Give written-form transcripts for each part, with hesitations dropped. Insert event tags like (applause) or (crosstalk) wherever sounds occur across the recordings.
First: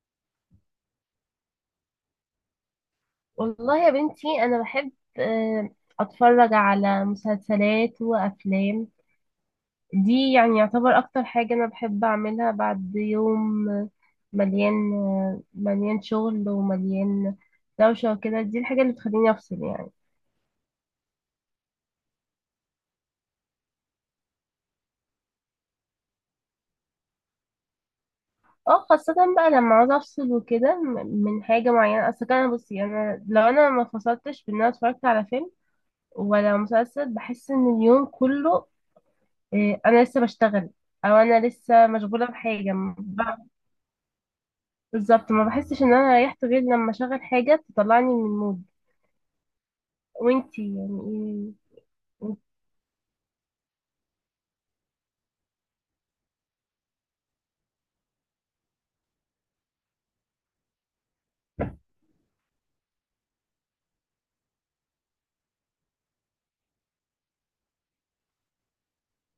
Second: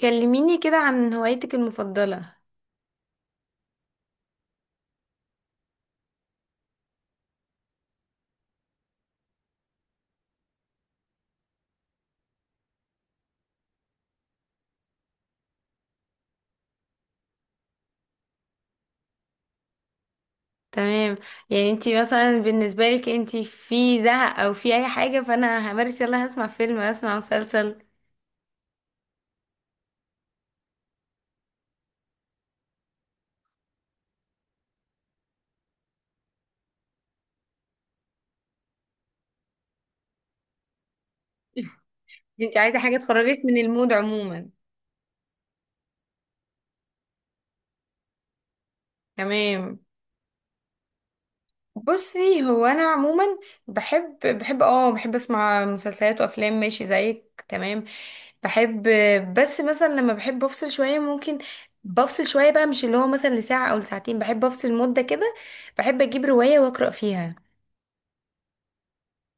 كلميني كده عن هوايتك المفضلة. والله يا بنتي انا بحب آه، اتفرج على مسلسلات وافلام. دي يعني يعتبر اكتر حاجة انا بحب اعملها بعد يوم، مليان شغل ومليان دوشة وكده. دي الحاجة اللي بتخليني افصل يعني. تمام. يعني انتي مثلا بالنسبة لك انتي في زهق او في اي حاجة فانا همارس يلا هسمع فيلم هسمع مسلسل. اه، خاصة بقى لما عاوز افصل وكده من حاجة معينة. اصل كده، بصي، انا لو انا ما فصلتش بان انا اتفرجت على فيلم ولا مسلسل، بحس ان اليوم كله انا لسه بشتغل، او انا لسه مشغوله انتي بحاجه. عايزة حاجة تخرجك من المود عموما؟ بالظبط، ما بحسش ان انا ريحت غير لما اشغل حاجة تطلعني من المود. تمام. وانتي يعني ايه؟ بصي هو انا عموما بحب اسمع مسلسلات وافلام ماشي زيك. تمام، بحب، بس مثلا لما بحب افصل شويه ممكن بفصل شويه بقى، مش اللي هو مثلا لساعه او لساعتين، بحب افصل مده كده، بحب اجيب روايه واقرا فيها.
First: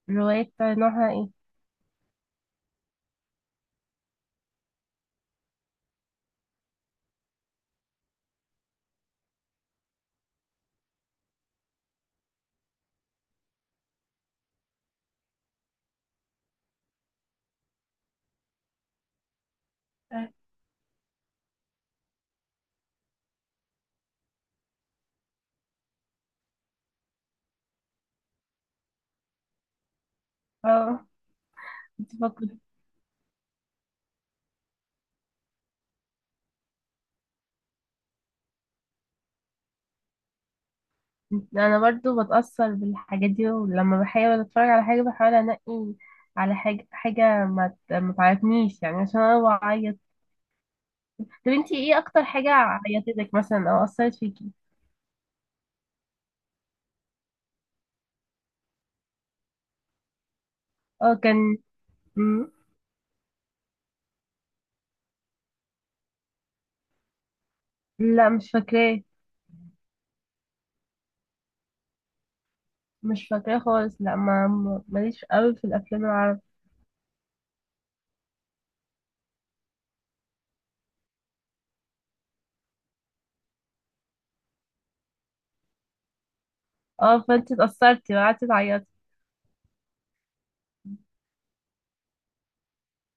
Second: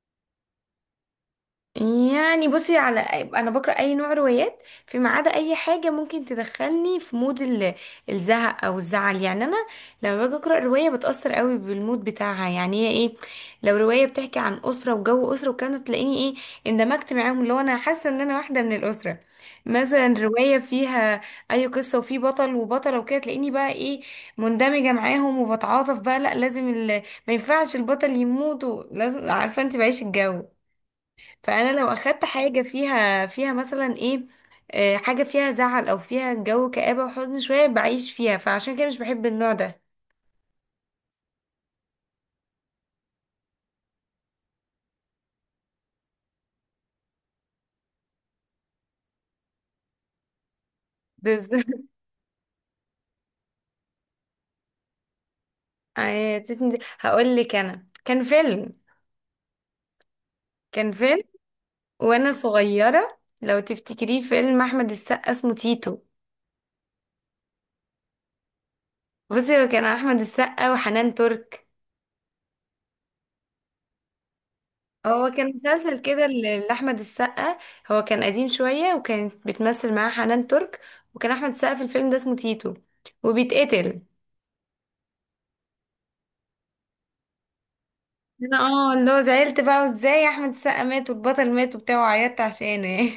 الروايات نوعها ايه؟ يعني بصي، انا بقرا اي نوع روايات فيما عدا اي حاجه ممكن تدخلني في مود الزهق او الزعل. يعني انا لما باجي اقرا روايه بتاثر قوي بالمود بتاعها، يعني هي ايه؟ لو روايه بتحكي عن اسره وجو اسره، وكانت تلاقيني ايه؟ اندمجت معاهم، اللي هو انا حاسه ان انا واحده من الاسره. مثلا روايه فيها اي قصه وفي بطل وبطله وكده، تلاقيني بقى ايه؟ مندمجه معاهم، وبتعاطف بقى، لا لازم ال... ما ينفعش البطل يموت لازم، عارفه انت، بعيش الجو. اه، فانا لو كنت اخدت بفكر. حاجه فيها مثلا ايه، حاجه فيها زعل او فيها جو كآبه وحزن شويه بعيش فيها، فعشان كده مش بحب النوع ده. انا برضو بتأثر بالحاجات دي، ولما بحاول اتفرج على حاجة بحاول انقي على حاجة، حاجة ما ما تعيطنيش يعني عشان انا بعيط. طب انتي بالظبط. ايه اكتر حاجة عيطتك مثلا او اثرت فيكي؟ (laughs) هقول لك، انا كان فيلم، كان اه فيلم كان. وانا مم. صغيره، لو تفتكريه فيلم احمد السقا اسمه تيتو. لا، مش فاكراه. بصي هو كان احمد السقا وحنان ترك، مش فاكراه خالص. لا، ماليش هو كان قوي في مسلسل الافلام كده العربية. لاحمد السقا، هو كان قديم شويه وكانت بتمثل معاه حنان ترك، وكان احمد السقا في الفيلم ده اسمه تيتو، وبيتقتل. اه، فانت اتأثرتي وقعدتي انا تعيطي؟ اه اللي هو زعلت بقى، وازاي احمد السقا مات والبطل مات وبتاع، وعيطت عشانه يعني.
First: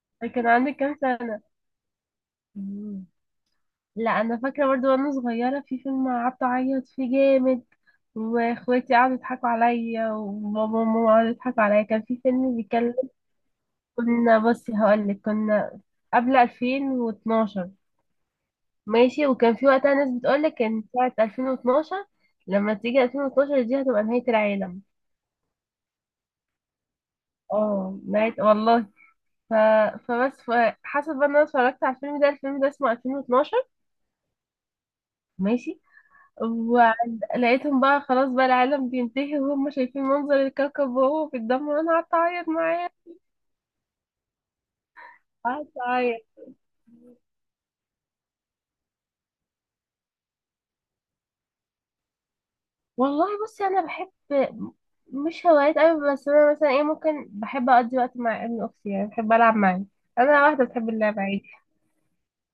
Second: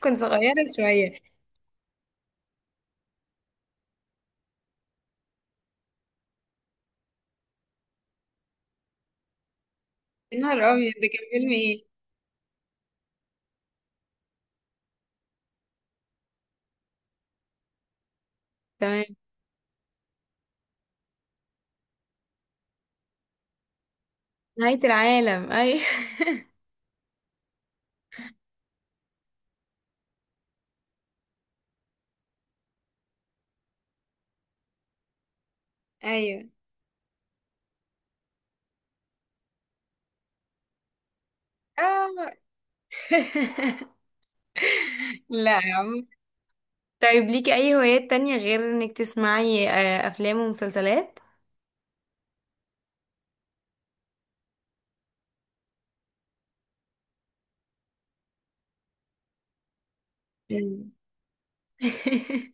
(laughs) كنت كان صغيرة عندك كام شوية. سنة؟ مم. لا، انا فاكرة برضو، وانا صغيرة في فيلم قعدت اعيط فيه جامد، واخواتي قعدوا يضحكوا عليا، يا نهار وبابا ابيض، وماما ده كان قعدوا فيلم يضحكوا عليا. ايه؟ كان في فيلم بيتكلم، كنا، بصي هقولك، كنا قبل 2012، تمام. ماشي، وكان في وقتها ناس بتقولك ان ساعة 2012، لما تيجي 2012 دي هتبقى نهاية نهاية العالم. العالم، ايوه. اه، نهاية، والله. ف... فبس ف... حسب بقى إن انا اتفرجت على الفيلم ده اسمه 2012، ماشي. (laughs) ايوه. ولقيتهم بقى خلاص، بقى العالم بينتهي، وهم شايفين منظر الكوكب وهو في الدم، وانا قعدت اه. اعيط معاه. (laughs) لا قعدت يا عم. اعيط. طيب ليكي اي هوايات تانية غير انك تسمعي افلام ومسلسلات؟ والله بصي، انا بحب، مش هوايات قوي، بس انا مثلا ايه، ممكن بحب اقضي وقت مع ابن اختي يعني، بحب العب معاه. انا واحده بتحب مم. اللعب عادي. (laughs)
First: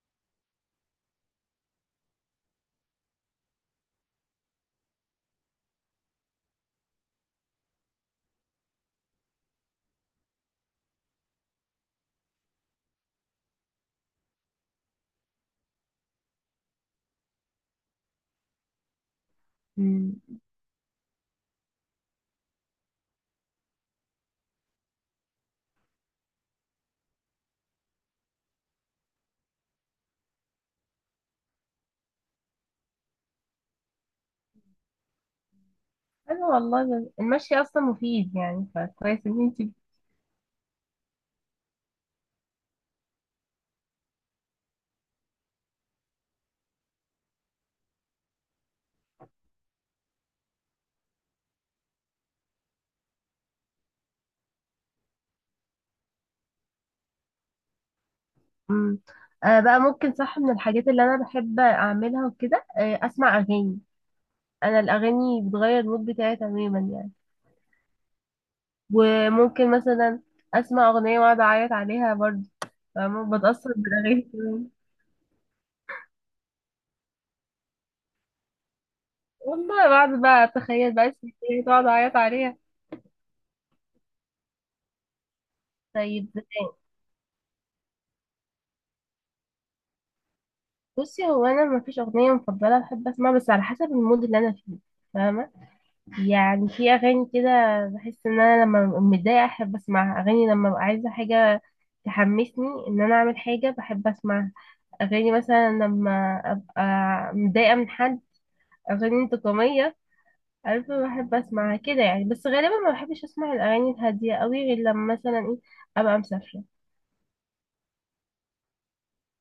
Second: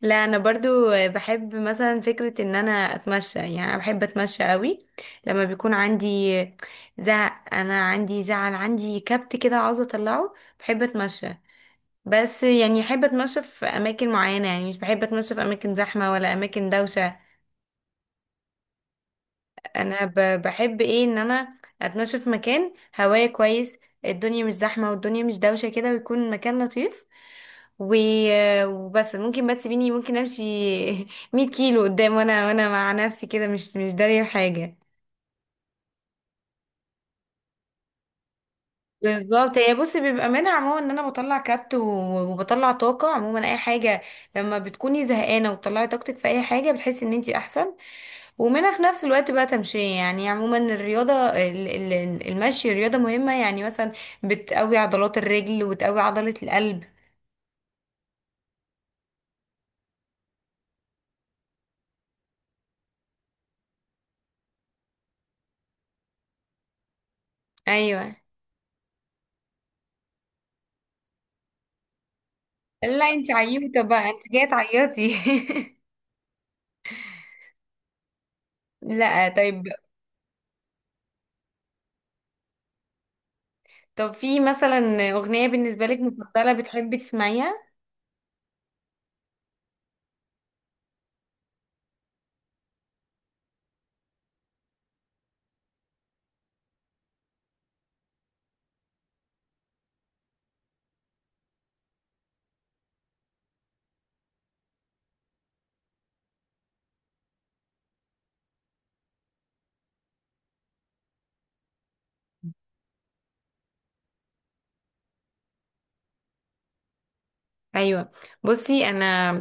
لا انا برضو بحب مثلا فكرة ان انا اتمشى، يعني انا بحب اتمشى قوي. لما بيكون عندي زهق، انا عندي زعل، عندي كبت كده عاوزة اطلعه، بحب اتمشى. بس يعني احب اتمشى في اماكن معينة، يعني مش بحب اتمشى في اماكن زحمة ولا اماكن دوشة. انا أمم. بحب ايه ان انا اتمشى في مكان، هواية كويس، الدنيا مش زحمة والدنيا مش دوشة كده، ويكون مكان لطيف و... وبس. ممكن بقى تسيبيني ممكن امشي (laughs) 100 كيلو قدام، وانا مع نفسي كده مش دارية حاجة. انا والله، المشي اصلا مفيد يعني، فكويس ان بالظبط، انتي. هي بصي بيبقى منها عموما ان انا بطلع كبت وبطلع طاقه، عموما اي حاجه لما بتكوني زهقانه وبتطلعي طاقتك في اي حاجه بتحسي ان انتي احسن. ومنها في نفس الوقت بقى تمشية، يعني عموما الرياضة المشي رياضة مهمة، يعني مثلا بتقوي عضلات الرجل وتقوي عضلة القلب. أمم. آه بقى، ممكن صح، من الحاجات اللي انا بحب اعملها وكده اسمع اغاني. انا الاغاني بتغير المود بتاعي تماما يعني. ايوه. وممكن مثلا اسمع اغنيه واقعد اعيط عليها برضه. لا انت فاهمة؟ بتاثر عيوطة بقى، بالاغاني انت جاية كمان. تعيطي. (laughs) لا طيب. والله بعد بقى، اتخيل بقى الستات تقعد اعيط عليها. طب في مثلا اغنية بالنسبة لك طيب، مفضلة بتحبي تسمعيها؟ بصي هو انا ما فيش اغنيه مفضله بحب اسمعها، بس على حسب المود اللي انا فيه، فاهمه؟ يعني في اغاني كده بحس ان انا لما ببقى متضايقه احب اسمعها. اغاني لما ببقى عايزه حاجه تحمسني ان انا اعمل حاجه بحب اسمعها. اغاني مثلا لما ابقى متضايقه من حد، اغاني انتقاميه، عارفة؟ بحب اسمعها كده يعني. بس غالبا ما بحبش اسمع الاغاني الهادية قوي، غير لما مثلا ايه، ابقى مسافرة. ايوه. بصي انا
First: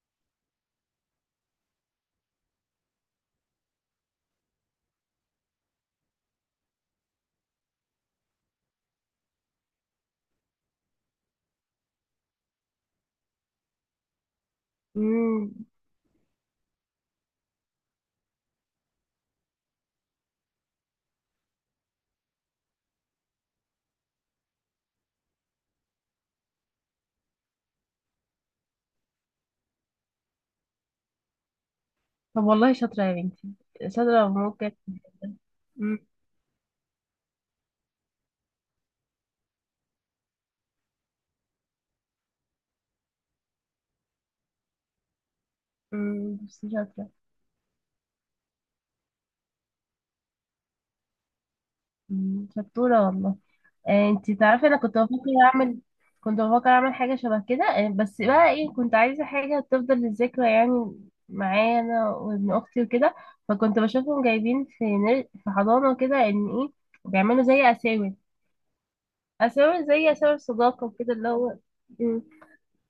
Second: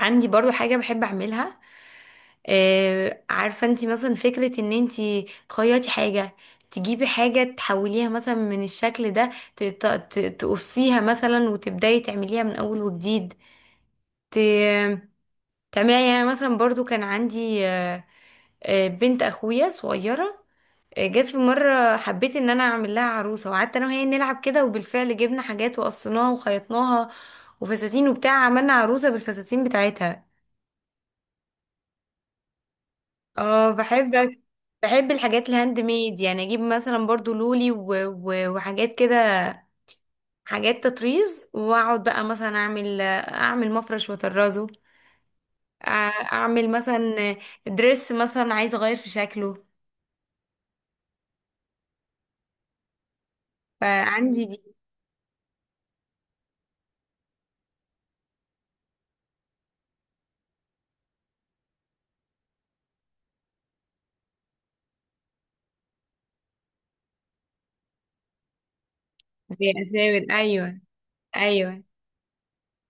عندي برضو حاجة بحب أعملها، عارفة انتي مثلا فكرة ان انتي تخيطي حاجة، تجيبي حاجة تحوليها مثلا من الشكل ده، تقصيها مثلا وتبدأي تعمليها من أول وجديد، ت- امم. تعمليها. يعني مثلا برضو كان عندي بنت أخويا صغيرة، جت في مرة، حبيت ان انا اعمل لها عروسة، وقعدت انا وهي نلعب كده، وبالفعل جبنا حاجات وقصيناها وخيطناها وفساتين وبتاع، عملنا عروسة بالفساتين بتاعتها. طب والله شاطرة يا بنتي. اه شاطرة بحب، وممكن. بحب الحاجات الهاند امم. ميد، يعني اجيب مثلا برضو لولي و... و... وحاجات كده، حاجات تطريز، واقعد بقى مثلا اعمل مفرش واطرزه، أ- أمم، بس اعمل شاطرة. مثلا دريس مثلا عايزه اغير في شكله. أمم، شطورة والله. انتي فعندي دي تعرفي، انا كنت بفكر اعمل، حاجة شبه كده. بس بقى ايه، كنت عايزة حاجة تفضل للذكرى يعني، معايا انا وابن اختي وكده. فكنت بشوفهم جايبين في في حضانة كده، ان ايه، بيعملوا زي اساور، زي اساور، زي اساور، اساور ايوه. صداقة وكده، اللي هو. ايوه. مم.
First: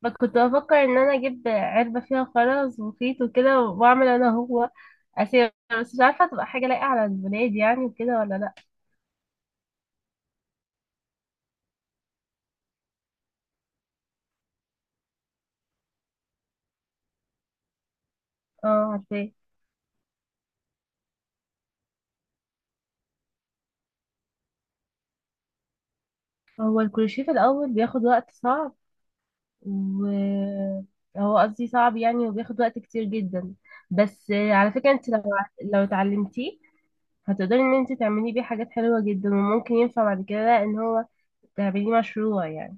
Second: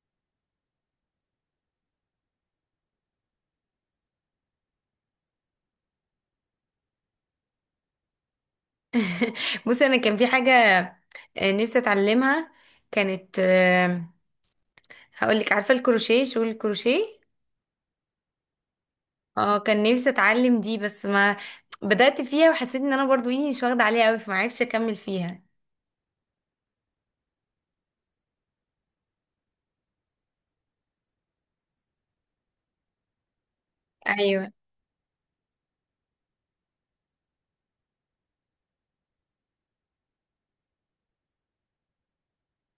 ما كنت بفكر ان انا اجيب علبة فيها خرز وخيط وكده، واعمل انا هو اساور، بس مش عارفة تبقى حاجة لايقة على البنات يعني، وكده ولا لا. (laughs) بصي انا كان في حاجه نفسي اتعلمها، كانت، هقول لك، عارفه الكروشيه؟ شغل الكروشيه، اه، عارفاه. اه، كان نفسي اتعلم دي، بس ما بدأت فيها، وحسيت ان انا برضو ايدي مش واخدة عليها قوي، فما عرفتش اكمل فيها. هو الكروشيه في الاول بياخد وقت، صعب، و، هو قصدي صعب يعني، وبياخد وقت كتير جدا. بس ايوه. على فكرة انت لو اتعلمتيه هتقدري ان انت تعمليه بيه حاجات حلوة جدا، وممكن ينفع بعد كده ان هو تعمليه مشروع يعني.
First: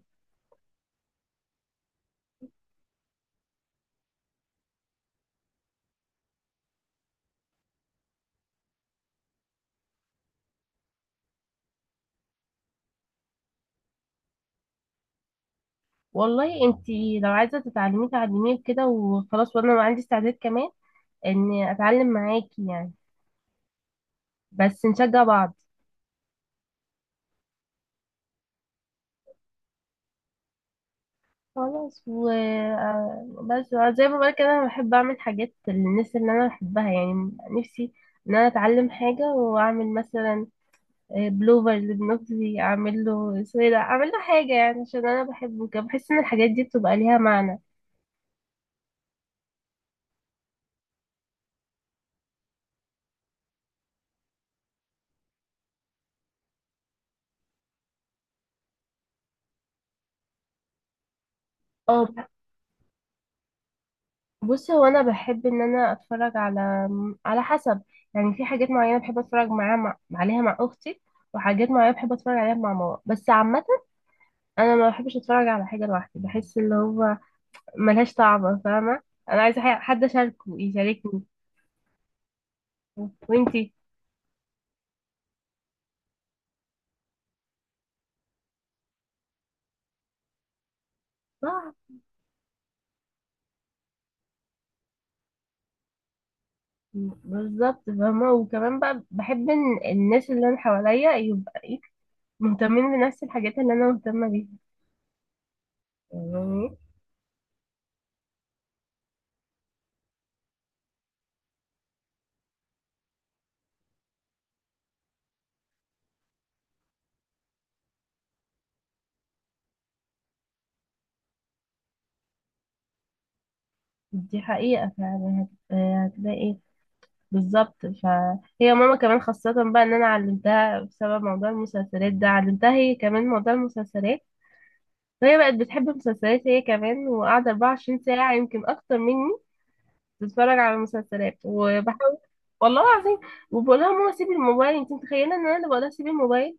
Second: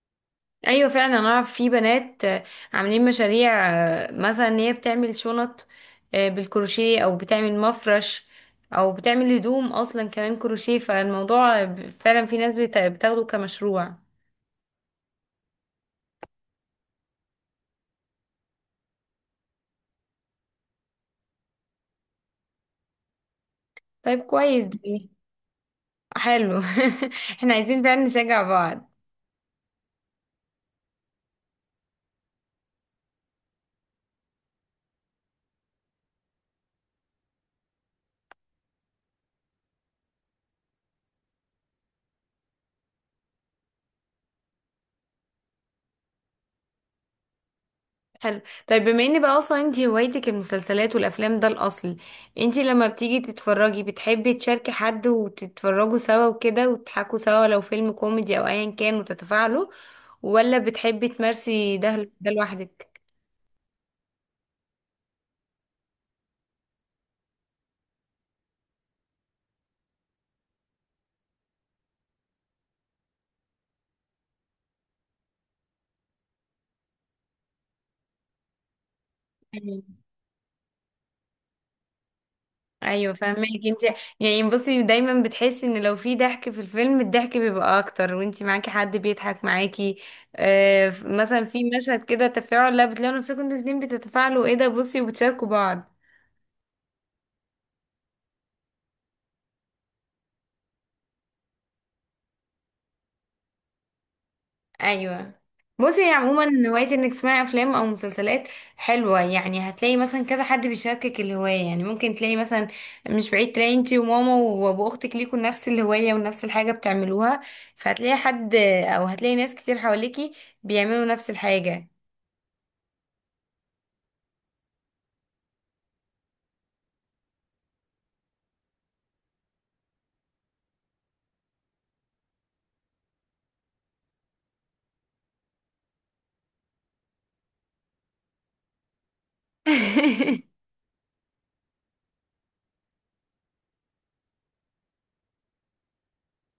ايوه فعلا، انا اعرف في بنات عاملين مشاريع، مثلا ان هي بتعمل شنط بالكروشيه، او بتعمل مفرش، او بتعمل هدوم اصلا كمان كروشيه، فالموضوع فعلا في ناس بتاخده كمشروع. والله انت لو عايزه تتعلمي، تعلميه كده وخلاص، وانا عندي استعداد كمان اني اتعلم معاكي يعني، طيب كويس بس دي. نشجع بعض. حلو. (laughs) احنا عايزين فعلا نشجع بعض. خلاص، و بس، زي ما بقولك كده، انا بحب اعمل حاجات للناس اللي انا بحبها يعني. نفسي ان انا اتعلم حاجه واعمل مثلا بلوفر لبنوتي، اعمل له سويدة، اعمل له حاجه يعني عشان انا بحبه كده، بحس ان الحاجات دي بتبقى ليها معنى. حلو. طيب بما ان بقى اصلا انتي هوايتك المسلسلات والافلام ده الاصل، انتي لما بتيجي تتفرجي بتحبي تشاركي حد وتتفرجوا سوا وكده وتضحكوا سوا لو فيلم كوميدي او ايا كان وتتفاعلوا، ولا بتحبي تمارسي اه، ده لوحدك؟ بصي هو انا بحب ان انا اتفرج على، على حسب يعني. في حاجات معينه بحب اتفرج معاها عليها مع اختي، وحاجات معينه بحب اتفرج عليها مع ماما. بس عامه، انا ما بحبش اتفرج على حاجه لوحدي، بحس اللي هو ملهاش طعم، فاهمه؟ انا عايزه مم. حد اشاركه يشاركني. ايوه فاهمك وانتي؟ انتي. يعني بصي دايما بتحسي ان لو في ضحك في الفيلم الضحك بيبقى اكتر وانتي معاكي حد بيضحك معاكي. آه مثلا في صح، مشهد كده تفاعل، لا بتلاقوا نفسكم انتوا الاتنين بتتفاعلوا ايه ده بصي، وبتشاركوا بعض. بالظبط، فاهمه. وكمان بقى، بحب ان الناس اللي انا حواليا يبقى إيه؟ مهتمين بنفس الحاجات اللي انا مهتمه بيها ايوه. بصي هي عموما يعني. هوايه انك تسمعي افلام او مسلسلات حلوه، يعني هتلاقي مثلا كذا حد بيشاركك الهوايه، يعني ممكن تلاقي مثلا، مش بعيد، تلاقي انتي وماما وابو اختك ليكوا نفس الهوايه ونفس الحاجه بتعملوها، فهتلاقي حد، او هتلاقي ناس كتير حواليكي بيعملوا نفس الحاجه. دي حقيقه فعلا، هتلاقي، بالظبط. فهي ماما كمان، خاصة بقى ان انا علمتها بسبب موضوع المسلسلات ده، علمتها هي كمان موضوع المسلسلات، فهي بقت بتحب المسلسلات هي كمان، وقاعدة 24 ساعة، يمكن اكتر مني، تتفرج (laughs) على المسلسلات. وبحاول، والله العظيم، وبقولها ماما سيبي الموبايل. انت متخيلة ان انا اللي بقولها سيبي الموبايل؟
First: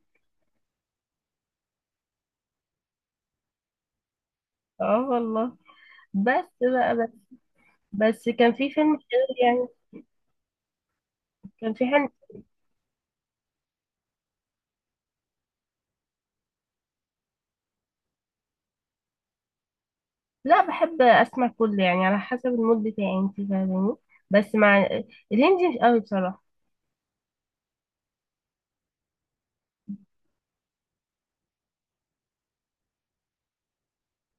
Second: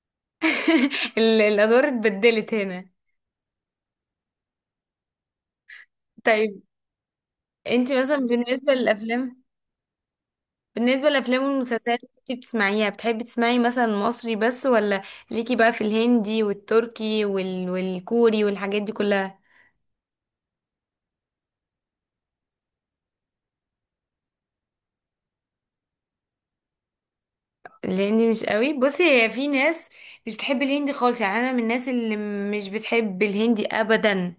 الادوار اتبدلت هنا. اه والله. بس طيب بقى، بس، انتي مثلا بس كان في بالنسبه فيلم حلو للافلام، يعني. بالنسبة للأفلام كان في والمسلسلات حلم. اللي انتي بتسمعيها بتحبي تسمعي مثلا مصري بس، ولا ليكي بقى في الهندي والتركي وال... والكوري والحاجات دي كلها؟ لا، بحب اسمع كله يعني على حسب المود بتاعي، انت فاهماني؟ بس مع الهندي مش قوي بصراحة. الهندي مش قوي. بصي هي في ناس مش بتحب الهندي خالص، يعني انا من الناس اللي مش بتحب الهندي ابدا،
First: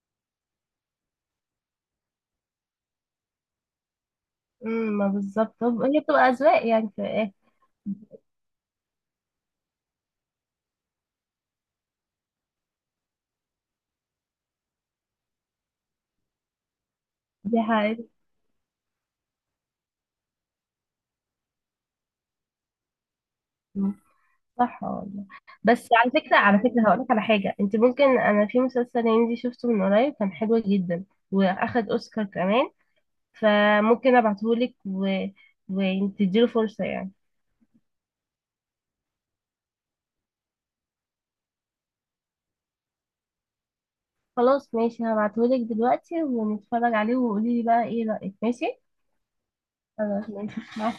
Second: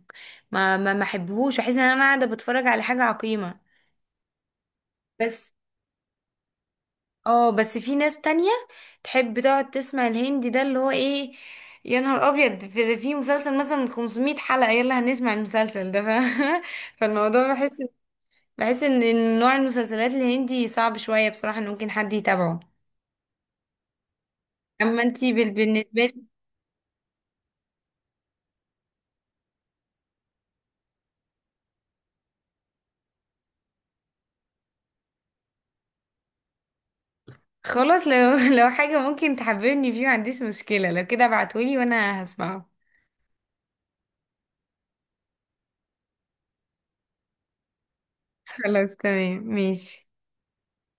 ما احبهوش، بحس ان انا قاعده بتفرج على حاجه عقيمه. امم. ما بس بالظبط، هي بتبقى أذواق يعني في الآخر. اه، بس في ناس تانية تحب تقعد تسمع الهندي، ده اللي هو ايه، يا نهار ابيض، في مسلسل مثلا 500 حلقة يلا هنسمع المسلسل ده ف... (laughs) فالموضوع دي بحس حقيقة. بحس ان نوع المسلسلات الهندي صعب شوية بصراحة ان ممكن حد يتابعه. أمم، صح اما والله. انتي بس بالنسبة على لي، فكرة على فكرة هقولك على حاجة. انت ممكن، انا في مسلسل هندي شفته من قريب كان حلو جدا، واخد اوسكار كمان، فممكن ابعتهولك وتديله فرصة يعني. خلاص، لو (laughs) لو حاجة ممكن تحببني فيه ما عنديش مشكلة، لو كده ابعتولي وانا هسمعه. خلاص ماشي، هبعتهولك دلوقتي، ونتفرج عليه، وقولي لي بقى ايه رأيك، ماشي. خلاص تمام ماشي. خلاص ماشي مع